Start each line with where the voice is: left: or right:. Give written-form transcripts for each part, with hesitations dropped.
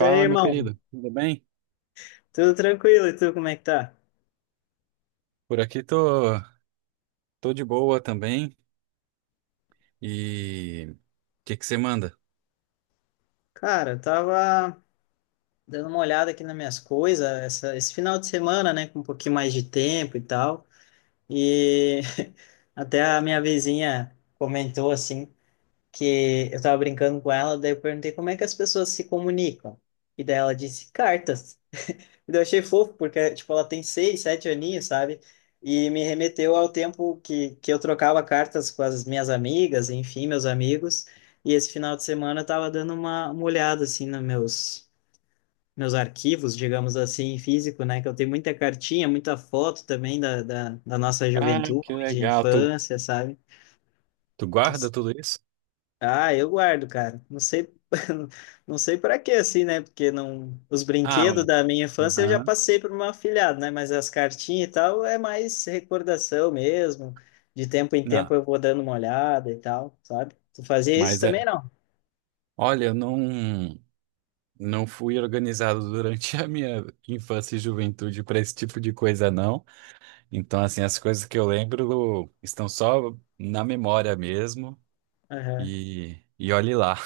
left: E aí,
right: meu
left: irmão?
right: querido, tudo bem?
left: Tudo tranquilo? E tu, como é que tá?
right: Por aqui tô, tô de boa também. E o que você manda?
left: Cara, eu tava dando uma olhada aqui nas minhas coisas esse final de semana, né? Com um pouquinho mais de tempo e tal. E até a minha vizinha comentou, assim, que eu tava brincando com ela, daí eu perguntei como é que as pessoas se comunicam. E daí ela disse cartas. E daí eu achei fofo, porque, tipo, ela tem seis, sete aninhos, sabe? E me remeteu ao tempo que eu trocava cartas com as minhas amigas, enfim, meus amigos. E esse final de semana eu tava dando uma olhada, assim, nos meus, meus arquivos, digamos assim, físico, né? Que eu tenho muita cartinha, muita foto também da nossa
right: Ah, que
left: juventude,
right: legal. Tu,
left: infância, sabe?
right: tu guarda tudo isso?
left: Ah, eu guardo, cara. Não sei, não sei para quê, assim, né? Porque não, os
right: Ah,
left: brinquedos da minha infância eu já
right: aham.
left: passei para uma meu afilhado, né? Mas as cartinhas e tal é mais recordação mesmo. De tempo em tempo
right: Não,
left: eu vou dando uma olhada e tal, sabe? Tu fazia isso
right: mas é.
left: também, não?
right: Olha, eu não, não fui organizado durante a minha infância e juventude para esse tipo de coisa, não. Então, assim, as coisas que eu lembro estão só na memória mesmo.
left: Aham.
right: E olhe lá.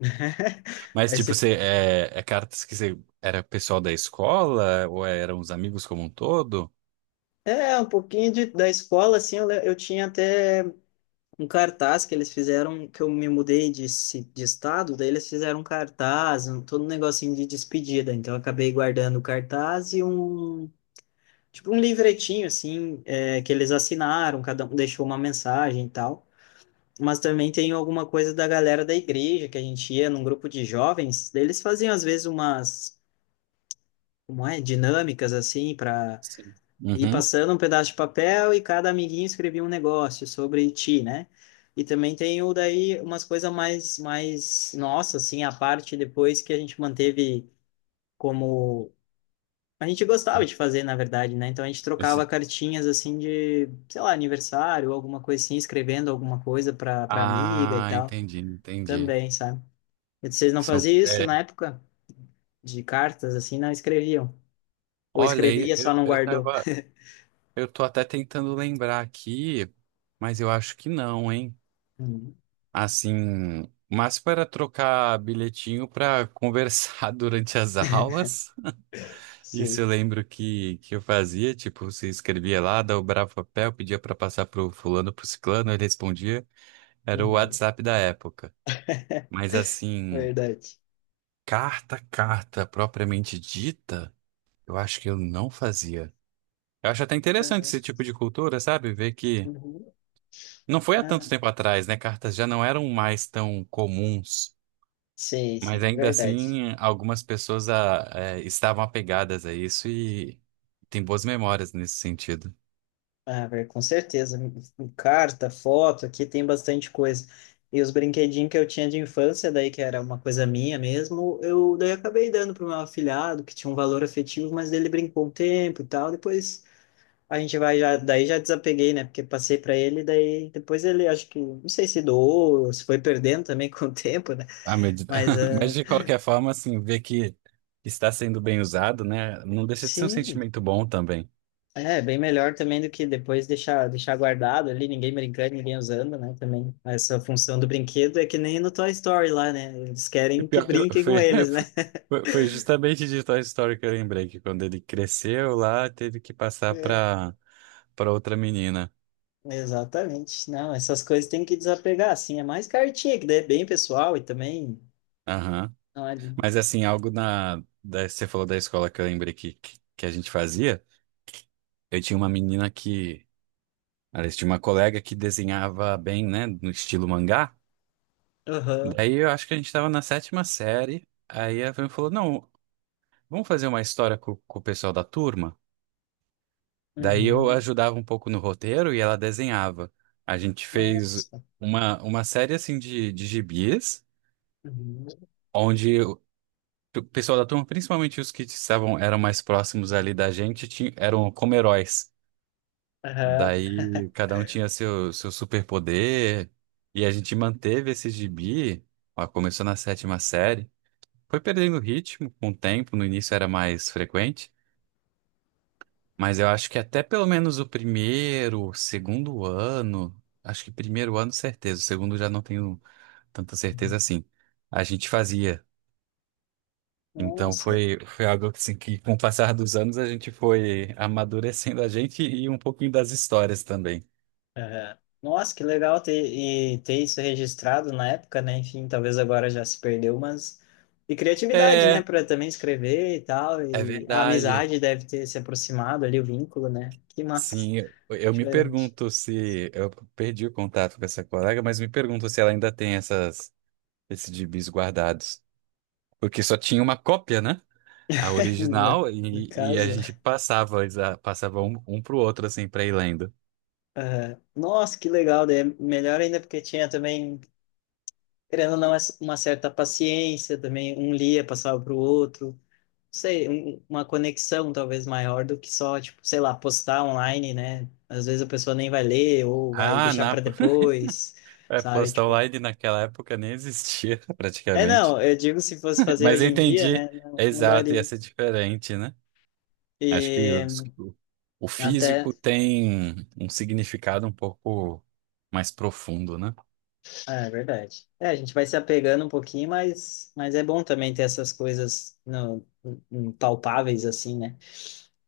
right: Mas,
left: Mas
right: tipo, você é cartas que você era pessoal da escola ou é, eram os amigos como um todo?
left: é, um pouquinho de, da escola, assim, eu, eu tinha até um cartaz que eles fizeram, que eu me mudei de, de estado, daí eles fizeram um cartaz, um, todo um negocinho de despedida. Então eu acabei guardando o cartaz e um, tipo, um livretinho, assim, é, que eles assinaram, cada um deixou uma mensagem e tal. Mas também tem alguma coisa da galera da igreja, que a gente ia num grupo de jovens, daí eles faziam às vezes umas, como é, dinâmicas, assim, para
right: Sim.
left: e
right: Uhum.
left: passando um pedaço de papel e cada amiguinho escrevia um negócio sobre ti, né? E também tem o daí umas coisas mais nossa assim, a parte depois que a gente manteve como a gente gostava de fazer, na verdade, né? Então a gente trocava
right: Esse...
left: cartinhas assim de, sei lá, aniversário, alguma coisa assim, escrevendo alguma coisa para amiga e
right: Ah,
left: tal,
right: entendi.
left: também, sabe? E vocês não
right: São,
left: faziam isso
right: é,
left: na época de cartas assim, não escreviam. Ou
right: olha,
left: escrevia,
right: eu,
left: só não
right: eu
left: guardou.
right: tava, eu tô até tentando lembrar aqui, mas eu acho que não, hein?
left: Uhum.
right: Assim, mas para trocar bilhetinho para conversar durante as aulas. Isso
left: Sim.
right: eu lembro que eu fazia, tipo, você escrevia lá, dobrava o papel, pedia pra passar pro fulano, pro ciclano, ele respondia. Era o
left: Uhum.
right: WhatsApp da época. Mas assim,
left: Verdade.
right: carta propriamente dita, eu acho que eu não fazia. Eu acho até interessante
left: Caraca.
right: esse tipo de cultura, sabe? Ver que
left: Uhum.
right: não foi há
left: Ah,
right: tanto
left: não.
right: tempo atrás, né? Cartas já não eram mais tão comuns.
left: Sim,
right: Mas
left: sim,
right: ainda
left: verdade.
right: assim, algumas pessoas estavam apegadas a isso e tem boas memórias nesse sentido.
left: Ah, com certeza. Carta, foto, aqui tem bastante coisa. E os brinquedinhos que eu tinha de infância, daí que era uma coisa minha mesmo, eu daí acabei dando para o meu afilhado, que tinha um valor afetivo, mas ele brincou um tempo e tal. Depois a gente vai já, daí já desapeguei, né? Porque passei para ele, daí depois ele acho que, não sei se doou, se foi perdendo também com o tempo, né?
right: Ah, meu Deus.
left: Mas
right: Mas
left: ah,
right: de qualquer forma, assim, ver que está sendo bem usado, né? Não deixa de ser um
left: sim.
right: sentimento bom também.
left: É, bem melhor também do que depois deixar, deixar guardado ali, ninguém brincando, ninguém usando, né? Também essa função do brinquedo é que nem no Toy Story lá, né? Eles
right: E
left: querem que
right: pior que eu...
left: brinquem com
right: foi,
left: eles, né?
right: foi justamente de Toy Story que eu lembrei, que quando ele cresceu lá, teve que passar
left: É.
right: para outra menina.
left: Exatamente. Não, essas coisas tem que desapegar, assim. É mais cartinha, que daí é bem pessoal e também.
right: Aham.
left: Olha.
right: Mas assim, algo na... da... você falou da escola que eu lembrei que a gente fazia. Eu tinha uma menina que... Aliás, tinha uma colega que desenhava bem, né? No estilo mangá.
left: Aham.
right: Daí eu acho que a gente tava na sétima série. Aí a Fran falou: Não, vamos fazer uma história com o pessoal da turma. Daí eu
left: Uhum.
right: ajudava um pouco no roteiro e ela desenhava. A gente fez
left: Nossa.
right: uma série assim de gibis,
left: Uhum.
right: onde o pessoal da turma, principalmente os que estavam, eram mais próximos ali da gente, tinha, eram como heróis.
left: Aham.
right: Daí cada um tinha seu superpoder. E a gente manteve esse gibi. Ó, começou na sétima série. Foi perdendo ritmo com o tempo, no início era mais frequente, mas eu acho que até pelo menos o primeiro, segundo ano, acho que primeiro ano certeza, o segundo já não tenho tanta certeza assim. A gente fazia. Então
left: Nossa.
right: foi algo assim que com o passar dos anos a gente foi amadurecendo a gente e um pouquinho das histórias também.
left: Aham. Nossa, que legal ter, e ter isso registrado na época, né? Enfim, talvez agora já se perdeu, mas. E criatividade, né?
right: É,
left: Para também escrever e tal.
right: é
left: E a
right: verdade.
left: amizade deve ter se aproximado ali, o vínculo, né? Que massa.
right: Sim, eu me
left: Diferente.
right: pergunto se eu perdi o contato com essa colega, mas me pergunto se ela ainda tem essas esses gibis guardados. Porque só tinha uma cópia, né? A
left: No,
right: original,
left: no
right: e a
left: caso.
right: gente
left: Né?
right: passava, passava um, um pro outro, assim, pra ir lendo.
left: Nossa, que legal. Daí é melhor ainda porque tinha também, querendo ou não, uma certa paciência também. Um lia, passava para o outro. Sei, uma conexão talvez maior do que só, tipo, sei lá, postar online, né? Às vezes a pessoa nem vai ler ou vai
right: Ah,
left: deixar
right: na
left: para depois,
right: é,
left: sabe?
right: posta
left: Tipo,
right: online naquela época nem existia,
left: é
right: praticamente.
left: não, eu digo se fosse fazer
right: Mas
left: hoje
right: eu
left: em dia,
right: entendi,
left: né? Não,
right: é
left: não
right: exato, ia
left: daria.
right: ser diferente, né? Acho que
left: E
right: os... o
left: até,
right: físico tem um significado um pouco mais profundo, né?
left: é, é verdade. É, a gente vai se apegando um pouquinho, mas é bom também ter essas coisas palpáveis assim, né?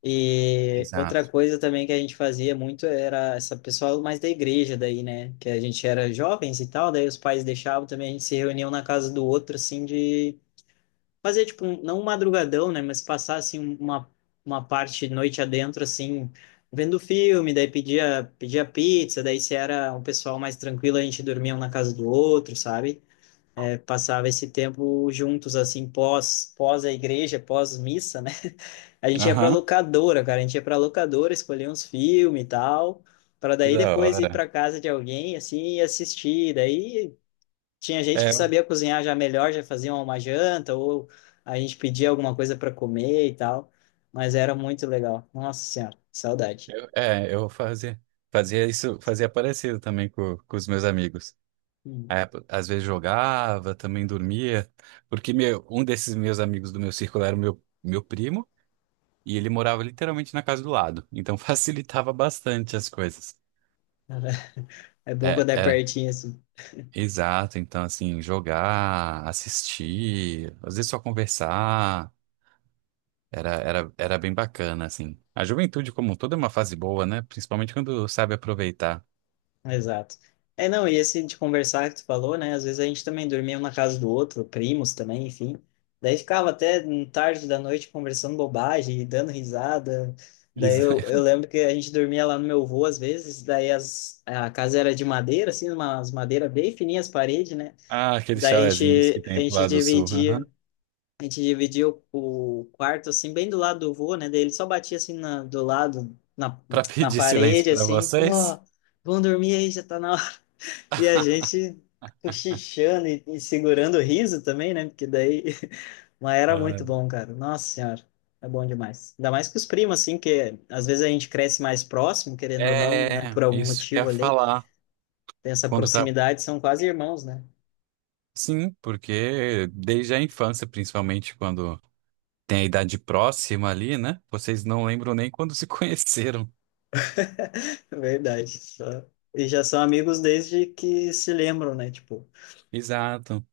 left: E outra
right: Exato.
left: coisa também que a gente fazia muito era essa pessoal mais da igreja daí, né? Que a gente era jovens e tal, daí os pais deixavam também, a gente se reuniam na casa do outro, assim, de fazer, tipo, não um madrugadão, né? Mas passar, assim, um, uma parte noite adentro, assim, vendo filme, daí pedia pizza, daí se era um pessoal mais tranquilo, a gente dormia um na casa do outro, sabe? É, passava esse tempo juntos, assim, pós a igreja, pós missa, né? A gente ia pra
right: Aham,
left: locadora, cara. A gente ia pra locadora, escolher uns filmes e tal, pra
right: que
left: daí
right: da
left: depois ir
right: hora.
left: pra casa de alguém, assim, e assistir. Daí tinha gente que
right: É,
left: sabia cozinhar já melhor, já fazia uma janta, ou a gente pedia alguma coisa pra comer e tal. Mas era muito legal. Nossa Senhora, saudade.
right: eu fazia, fazia isso, fazia parecido também com os meus amigos.
left: Hum.
right: É, às vezes jogava, também dormia, porque meu, um desses meus amigos do meu círculo era o meu primo, e ele morava literalmente na casa do lado, então facilitava bastante as coisas.
left: É bom
right: É,
left: quando é
right: é,
left: pertinho, assim.
right: exato, então assim, jogar, assistir, às vezes só conversar, era bem bacana, assim. A juventude como um todo é uma fase boa, né? Principalmente quando sabe aproveitar.
left: Exato. É, não, e esse de conversar que tu falou, né? Às vezes a gente também dormia um na casa do outro, primos também, enfim. Daí ficava até tarde da noite conversando bobagem, dando risada. Daí
right: Isso.
left: eu lembro que a gente dormia lá no meu avô às vezes, daí as, a casa era de madeira, assim, umas madeira bem fininhas as paredes, né?
right: Ah, aqueles
left: Daí a
right: chalezinhos que
left: gente, a
right: tem pro
left: gente
right: lado do sul, aham.
left: dividia, a gente dividia o quarto, assim, bem do lado do vô, né? Daí ele só batia, assim, na, do lado, na,
right: Pra
left: na
right: pedir silêncio
left: parede,
right: pra
left: assim, ó,
right: vocês.
left: vão dormir aí, já tá na e a gente cochichando e segurando o riso também, né? Porque daí. Mas era
right: Ah,
left: muito bom, cara. Nossa Senhora, é bom demais. Ainda mais com os primos, assim, que às vezes a gente cresce mais próximo, querendo ou não, né?
right: é,
left: Por algum
right: isso que eu
left: motivo
right: ia
left: ali.
right: falar.
left: Tem essa
right: Quando tá...
left: proximidade, são quase irmãos, né?
right: Sim, porque desde a infância, principalmente quando tem a idade próxima ali, né? Vocês não lembram nem quando se conheceram.
left: Verdade. E já são amigos desde que se lembram, né? Tipo,
right: Exato.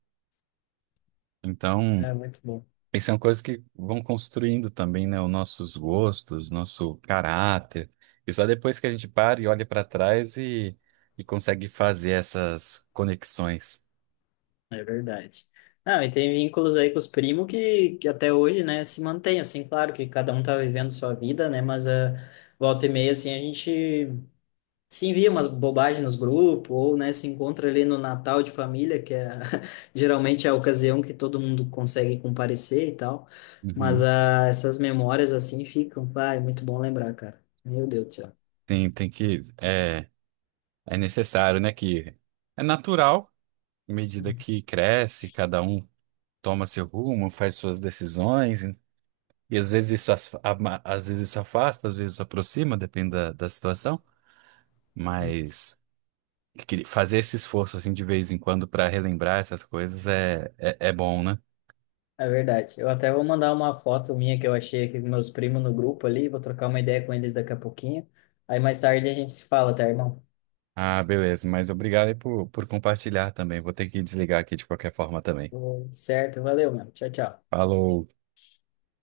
right: Então,
left: é muito bom.
right: isso é uma coisa que vão construindo também, né? Os nossos gostos, nosso caráter. E só depois que a gente para e olha para trás e consegue fazer essas conexões.
left: É verdade. Não, e tem vínculos aí com os primos que até hoje, né, se mantém, assim, claro que cada um tá vivendo sua vida, né, mas a volta e meia, assim, a gente se envia umas bobagens nos grupos, ou, né, se encontra ali no Natal de família, que é geralmente é a ocasião que todo mundo consegue comparecer e tal, mas
right: Uhum.
left: ah, essas memórias, assim, ficam, vai, muito bom lembrar, cara. Meu Deus do céu.
right: Tem que. É, é necessário, né? Que é natural. À medida que cresce, cada um toma seu rumo, faz suas decisões, e às vezes isso, às vezes isso afasta, às vezes isso aproxima, depende da situação, mas que... fazer esse esforço assim de vez em quando para relembrar essas coisas é bom, né?
left: É verdade. Eu até vou mandar uma foto minha que eu achei aqui com meus primos no grupo ali. Vou trocar uma ideia com eles daqui a pouquinho. Aí mais tarde a gente se fala, tá, irmão?
right: Ah, beleza, mas obrigado aí por compartilhar também. Vou ter que desligar aqui de qualquer forma também.
left: Tudo certo, valeu, mano. Tchau, tchau.
right: Falou!